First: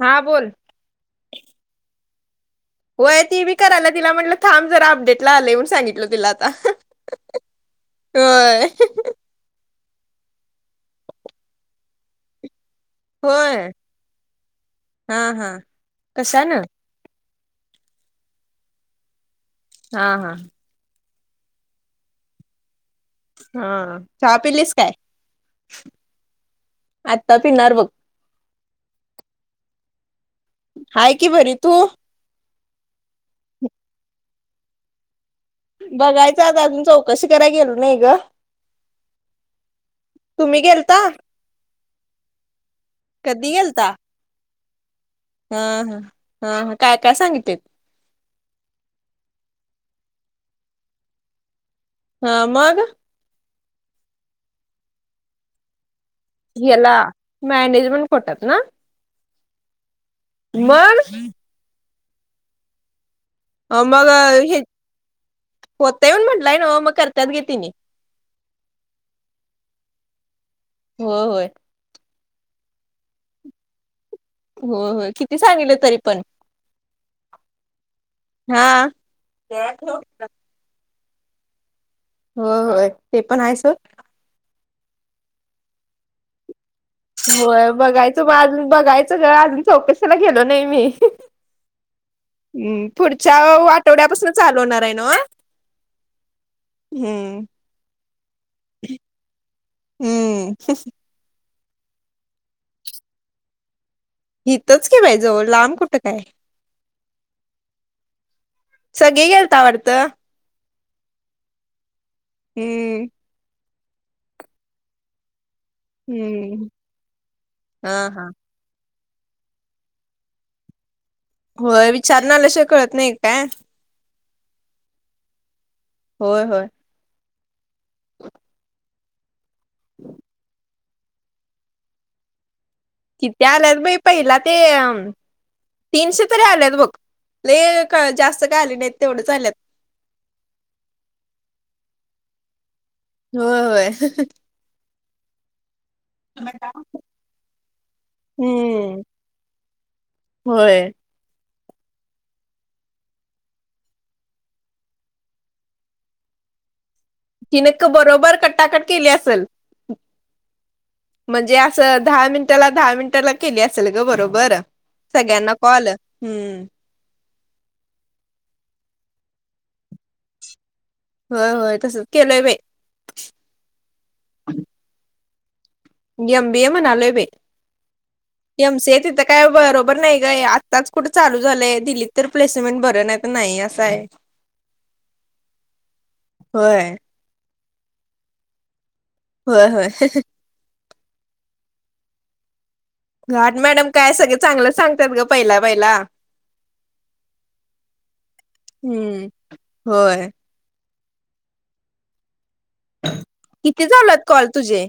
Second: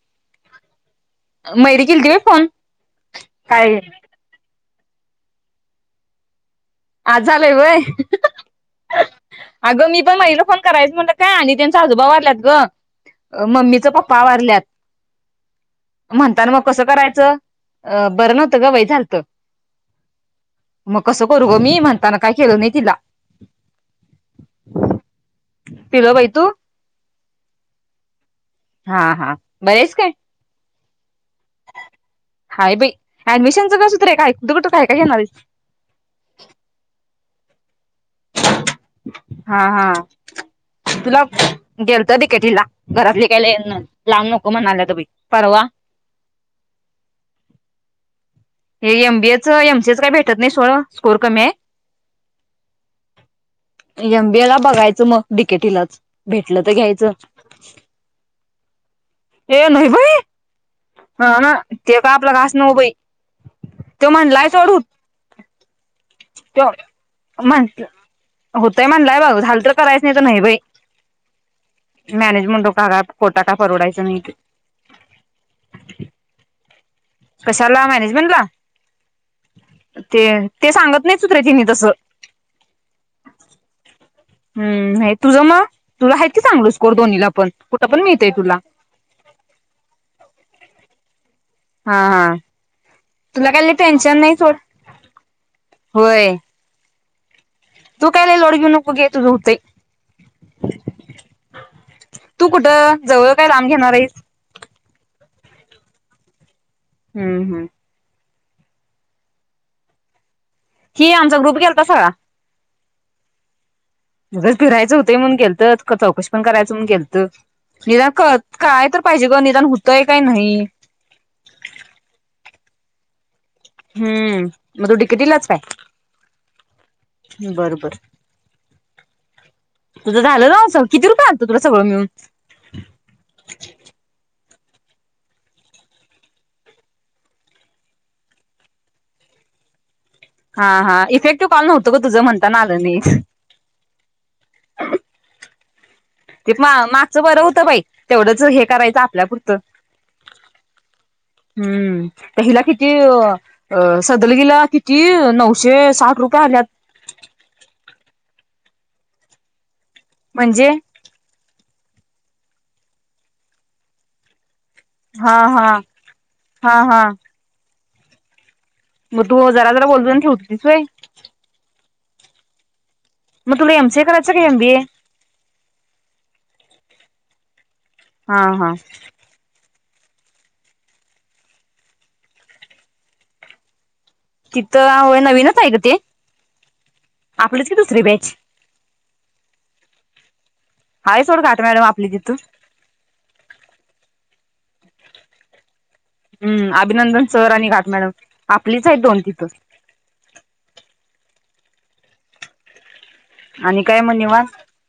हा बोल. मयुरी केलती होय फोन. व्हय, ती बी काय? करालीया तिला म्हटलं थांब जरा, अपडेटला आलय, म्हणून सांगितलो तिला आता आज झालंय वय. होय अगं मी पण महिला फोन करायचं म्हटलं का आणि त्यांचा आजोबा वाारलात ग होय मम्मीच पप्पा वारल्यात, हा हा म्हणताात मग कशानं कसं करायचं. अ बरं नव्हतं ग वै झालत. हा हा. मग कसं करू ग मी म्हणताना काय केलं नाही, तिला हा चहा पिलीस काय पिलो बाई तू आता पिणार बघ. हा हा बरी आहेस काय. हाय की बरी तू. हाय बाई ऍडमिशनचं ग सत्रे कुठे कुठे काय काय घेणार आहे. बघायचा आज अजून चौकशी करायला गेलो नाही ग. हा हा. तुम्ही गेलता तुला गेलत डी के टी ला घरातली काय कधी लय गेलता लांब नको म्हणाल्यात बाई हा परवा हा हा ह काय काय सांगित. हे एमबीएच एमसीएच काही भेटत नाही सोड स्कोर कमी आहे. हा माग. एमबीए ला बघायचं मग डीकेटीलाच. याला मॅनेजमेंट बोलतातना. ए नाहीय बाई. मण हा ना ते का आपला घास नभई आ मला हे होतय म्हटलंय ज्यो ना मग करतात गे म्हण तिने होतंय म्हणलंय बघ झालं तर करायस नाही बाई. हो होय. मॅनेजमेंट हो का खोटा का परवडायचं मी हो हो किती सांगलं तरी पण. कशाला मॅनेजमेंटला हा हो ते ते सांगत नाही सुत रे तिने तसं हो होय ते पण आहेस हो. हम् नाही तुझं मग तुला हाय की चांगलच. होय बघायचं म बघायचं ग अजून चौकशाला गेलो नाही मी. हा हा. हम्म पुढच्या तुला काय लय टेन्शन आठवड्यापासून नाही सोड चालू होणार आहे न्हव होय तू काय लय लोड घेऊ नकोस तुझं काय होतंय. हम्म तू कुठं जवळ काय लांब घेणार आहेस. इथच कि बाईजवळ लांब कुठं काय. हम्म हम्म. सगळे गेलताव वाटतं. हि आमचा ग्रुप गेलता सगळा हम्म. मस्त फिरायचं होतं म्हणून गेलतो. चौकशी पण हम्म करायचंण गेलत, हा निदान हा काय [unintelligible] पाहिजे ग निदान होतय काही नाही. होय विचारून आल्याशिवाय कळत नाही काय. हम् मग तुडिकटलाच काय [unintelligible] होय होय. बर बर. तुझं झालं ना किती रुपये आणतो तुला सगळं मिळून कितें आल्यात भाई पहिला ते तीनशे तरी आलेत बघ लय जास्त काय आले नाहीत तेवढच आलेत. हा. हा. इफेक्टिव्ह कॉल नव्हतं ग. तुझं म्हणताना आलं नाही. होय-होय. ते मागचं बरं होतं बाई. तेवढंच हे करायचं हम्म आपल्यापुरतं. होय. हम्म त्या हिला किती. सदलगीला किती नऊशे साठ रुपये आल्यात. एकटाक केली असेल. म्हणजे. अस दहा मिनिटाला. दहा मिनिटाला. केली असेल ग बरोबर. हा सगळ्यांना हा कॉल हम्म.. हा हा मग तू जरा-जरा. वढून-आणून ठेवत होतीस व्हय. होय-होय तसच केलंय बाई मग तुला एम. सीए कराच का एम. बीए. एमबीए म्हणालोय बाई. हा हा एमसीए तिथं काय बरोबर. बर नाही ग काय आत्ताच कुठं चालू झालंय. दिलीत तर प्लेसमेंट बर नाही-नाही तर अस हाय. तिथं नवीनच व्हय नवीनच हाय ग ते. होय आपलीच की दुसरी बॅच. होय-होय. हाय सोड घाट मॅडम आपली तिथ. घाट मॅडम काय. सगळे चांगलं सांगतात. ग पहिला-पहिला. हम्म अभिनंदन सर. आणि घाट मॅडम आपलीच आहेत दोन हम्म तिथं. होय आणि किती काय मग झालत निवांत. कॉल तुझे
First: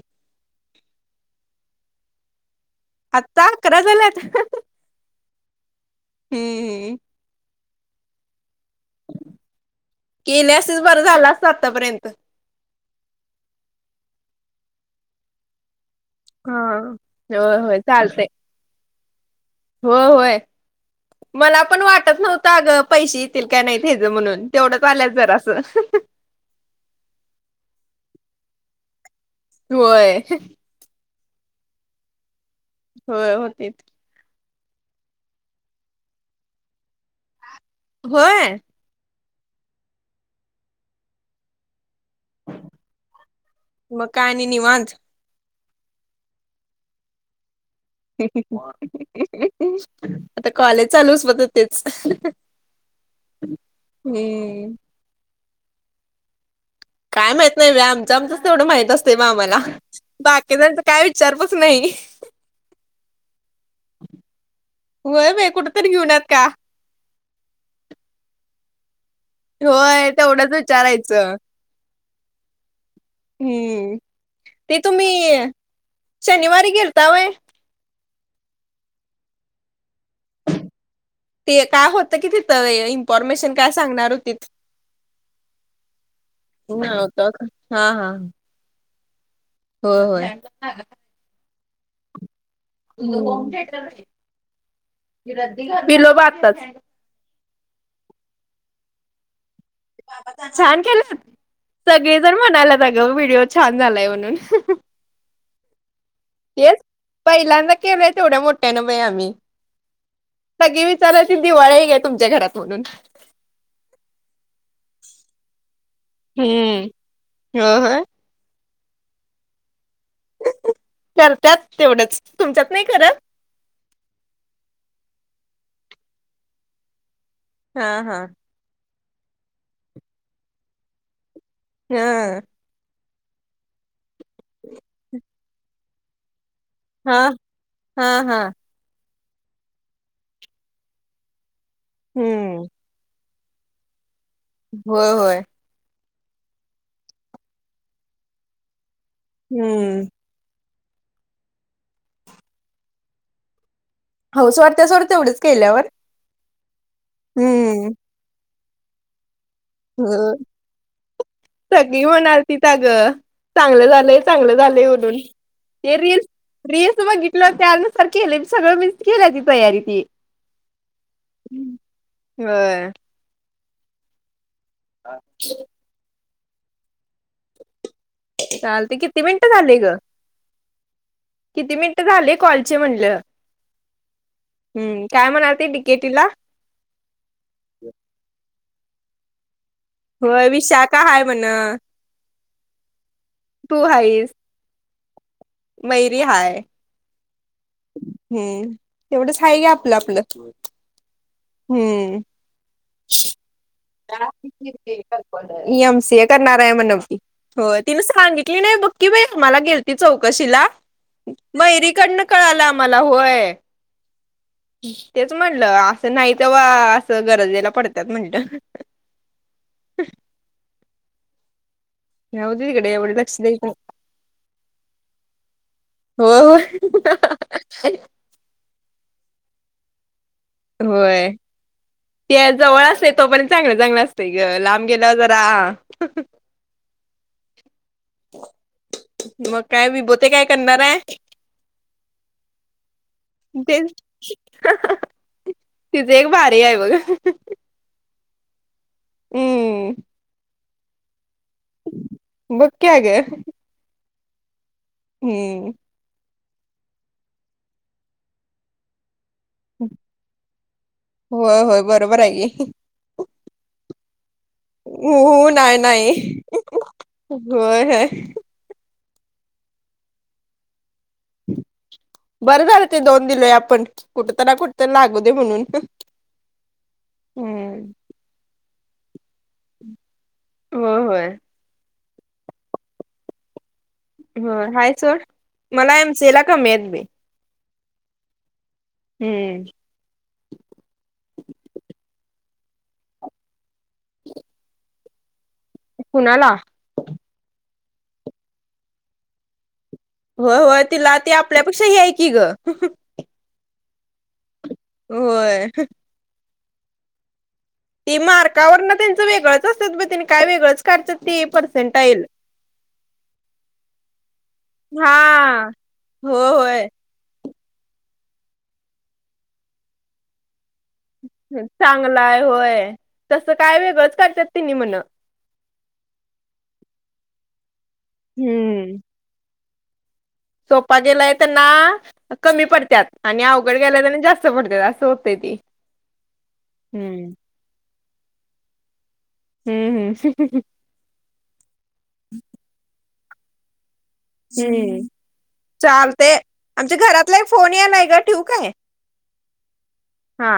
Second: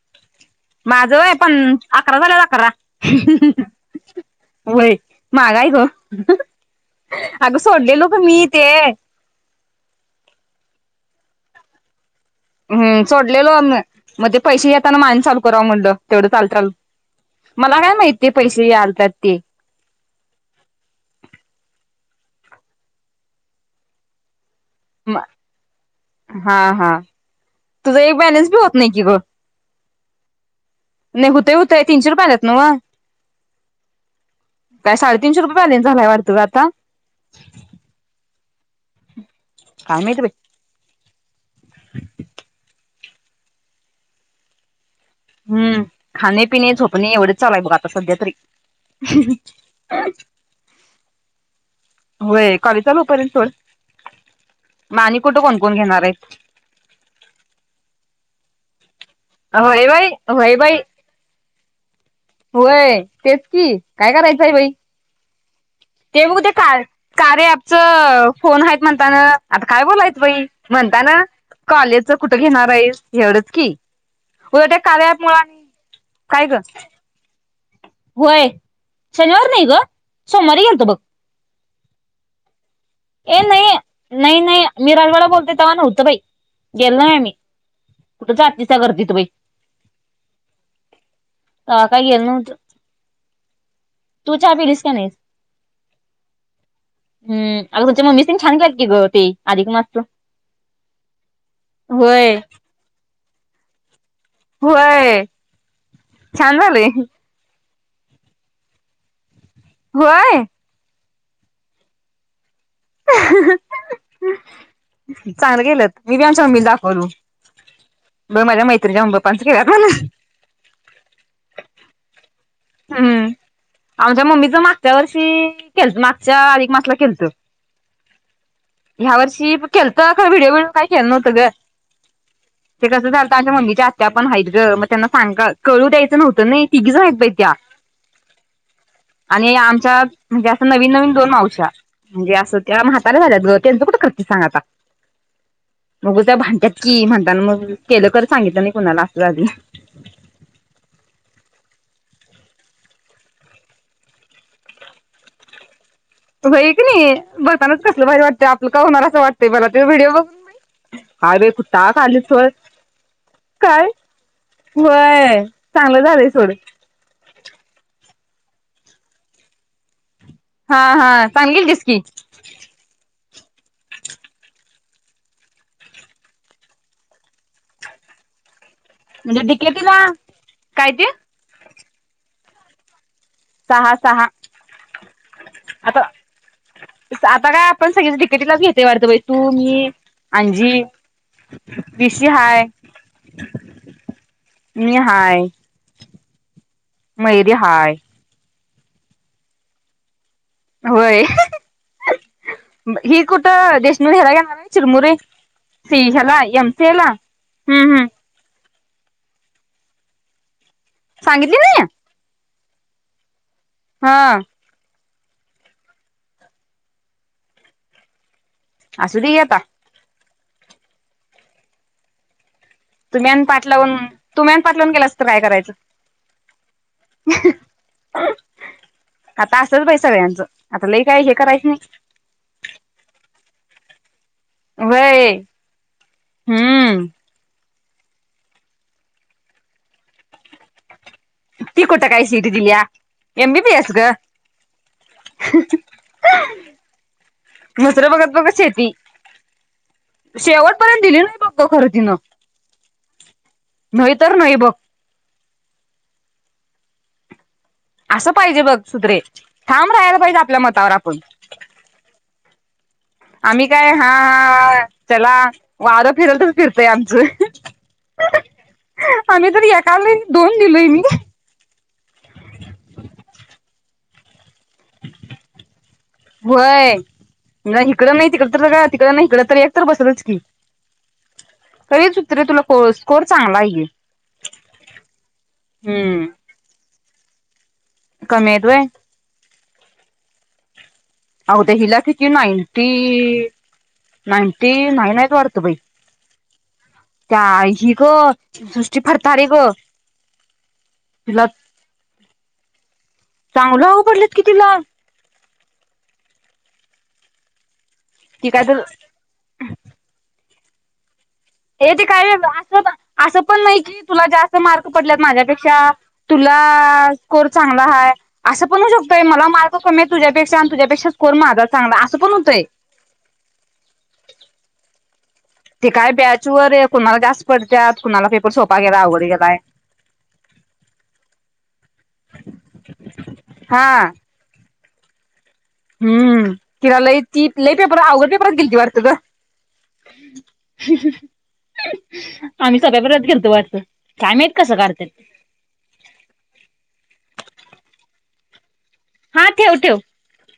माझं होय. पण अकरा झाल्यात अकरा. आता अकरा झाल्यात. मागाय ग.. हम्म अग सोडलेले पण मी. ते केली असतीस बरं झालं असतं आता पर्यंत? हम सोडलेलो म ते पैसे येताना म आणि चालू कराव म्हणलं? तेवढं हा चालत्याल होय होय मला काय चालतंय माहिती पैसेही आलत्यात? होय होय मला पण वाटत नव्हतं, अगं पैसे येतील का नाहीत हेच म्हणून? तेवढंच आल्यात म जरासं हा हा तुझं एक बॅलेन्स बी होत नाही की गं. होय. नाय हुतय हुतय तीनशे रुपयं आलेत. होय होतीत. काय? साडेतीनशे रुपये बॅलन्स झालाय वाटत गं आता? होय. काय माहिती बाई? म काय आणि निवांत? हम्म! खाणेपिणे झोपणे एवढेच चालूयं बघा आता. सध्या तरी [unintelligible] आता कॉलेज चालू होस पातूर तेच. होय चालू कॉलेज होईपर्यंत तोवर हम. कोण घेणारये? काय माहित नाही बाई! आमचं आमचंच तेवढं माहित असतयं बाई आम्हाला. होय बाई होय बाई बाकीज्याच काय विचार नाही. होय तेच की, काय करायचंय बाई? होय बाई कुठं तरी घेऊन यात ते बघ का ते काय कार्याअँपच फोन आहेत म्ह आता काय होय बोलायचं बाई? तेवढंच म्हणताना विचारायचं कॉलेजच कुठं घेणार आहेस? एवढंच की हम्म उगचं ते कार्य अँप मुळ शनिवारी गेलता व्हय? व्हय.. शनिवार नाही ग? सोमवारी गेलतो बघ. ते काय.. होत की तिथ? ये. नाही. नाही. नाही. मी रालवाडा बोलते. तेव्हा नव्हतं बाई? गेलो नाही नव्हतं आम्ही.. का? कुठे जातीस त्या गर्दीत? बाई हो.. होय. का.. काई येल नव्हत? होम थेटर पिलीस का नाहीस [unintelligible] अग.. तिची मम्मी पण छान करती ग ती छान केल. सगळे जण होय म्हणाला आग. व्हिडिओ छान झालाय म्हणून. होय.. छान तेच.. झालंय पहिल्यांदा केलय तेवढ्या मोठ्याने बाई आम्ही. होय... चला ती दिवाळी घ्या तुमच्या घरात म्हणून. चांगलं गेलत. मी हम्म दाखवलू. हो हो बाई माझ्या मैत्रि करत्यात [unintelligible] तेवढंच तुमच्यात नाही करत? ह्म्म.. आमच्या मम्मीच मागच्या वर्षी मागच्या अधिक मास ला केलत. हा.. हा. ह्या वर्षी केलत का? व्हीडिओ बिडीओ काय केल नव्हत ग? य.. कस झालत? आमच्या मम्मी च्या आत्या पण हायत ग.. त्यांना सांग कळू द्यायच नव्हतं नयी? हा. हा.. हा.. आणि आमच्या म्हणजे.. अस नवीन नवीन दोन मावश्या म्हणजे.. अस.. हम्म त्या म्हातार्‍या झाल्यात. केलत होय.. होय. मग त्या भांट्यात की म्हणताना मग केलं कर सांगितलं नाही कुणाला झालं हम्म हो सोरत्या सोरत एवढेच केल्यावर भई क नाही बघतानाच हम्म कसलं भारी वाटत आपलं का होणार असं वाटतंय मला ते व्हिडिओ हो. बघून हायवे कुता सगळी खालीशवर म्हणालतीत अगं चांगलं झालंय चांगलं झालंय म्हणून ते चांगलं रीलल्स झालंय सोड रीलल्स बघितलं त्यानसारख केलेी सगळं मी केल्या ती तयारी ती हा हा सांगेल कस कि होय अाछ चालते किती म्हणजे मिनिटं झाले ग डिकेटीला काय ते किती मिनिटं झाले कॉलचे म्हणलं सहा सहा हम्म काय म्हणाल ते आता डिकेटीला आता काय आपण सगळच तिकेटीला घेते वाढत बाई तू मी होय आांजी विशाखा हाय म्हण वििषि हाय म हाय मयरी हाय मयरीे हाय तेवढंच आहे का आपलं आपलं होय हम्म ही कुठ ज म स ह्याला करणार आहे एमसीए ला मनवती हो हम्म तिला हम्म सांगे की नाही बला गे चौकशी सांगितली नाही मरीड क मला होय हा तेच म्हणलं असं नाही ते वा असं गरजेला पडतत म्हणलं आ सुधी गेता ह तुम्ही आणि पाठ लावून. तुम्ही आणि पाठ लावून गेलासां तर काय करायचं. हो. हो. आता असच बाई सगळ्यांचं. आता लई काय होय हे करायचं नाही त्या जवळ असतोय तोपर्यंत. चांगलं-चांगलं अस ते ग लांब गेल्यावर व्हय जरा. हम्म मग काय विबोते काय करणार हाय. ती कोठ काय सिट दिल्या. ते.... एमबीबीएस ग तिज एक भारी हाय बघ. बघ शेती हम्म शेवट पर्यंत दिली नाही बग. खरं तिन. बघ की अगं नाही तर नाही बघ. हम्म. असं पाहिजे बघ सुप्रे ठाम राहायला पाहिजे. आपल्या मतावर आपण. ह आम्ही काय हा. हा चला. हो नाही वारं फिरल नाही तस फिरतय आमचं. होय होय आम्ही तर एकावेळीस दोन दिलोय मी. त्याला कुठतर लागू दे म्हणून. व्हयं. हम्म इकडं नाही तिकड तर का तिकडं नाही इकड तर एक तर बसलच की. होय होय तरी सुप्रे तुला स्को स्कोर चांगला आहे की. होय हाय सोड मला एम हम्म सी ए ला कमी आहेत बाई. कमी येत होय. हम. आगं ते हिला किती नाइनटी नाइटी नाईन हायत. बाई कुणाला? त्या ही ग सृष्टी फरतारे गं. होय होय, तिला ती आपल्यापेक्षा ही हाय की गं. पडलेत की तिला. हम. ती काय मार्कावर तर ना त्यांचं वेगळंच असत्यात ब तेनी काय वेगळचं काढतेत. हे ते काय अस असं पण नाही, की तुला जास्त मार्क पडलेत हा. माझ्यापेक्षा हो तुला. होय अ स्कोर चांगला हाय अस पण होऊ शकतयं, मला मार्क कमी हायत तुझ्यापेक्षा. तुझ्यापेक्षा स्कोर माझा चांगला असं पण चांगलाय होतंय होय तसं काय वेगळंच करतेत तिनी म्हण. ते काय बॅचवर कुणाला जास्त पडत्यात कुणाला पेपर सोपा हम्म गेलायं अवघड गेलाय. सोपा गेलाय त्यांना कमी पडत्यात, आणि अवघड गेलाय त्यांना जास्त पडतेत असं. होतेय ती. हम किरा लई ती लई पेपर अघड पेपर गेलती वाटतं गं. ह ह. आम्ही सध्या परत गेलतो वाटत. हम चालतयं आमच्या घरातला फोन यालाय गं ठेवू काय? हा ठेव ठेव. हा.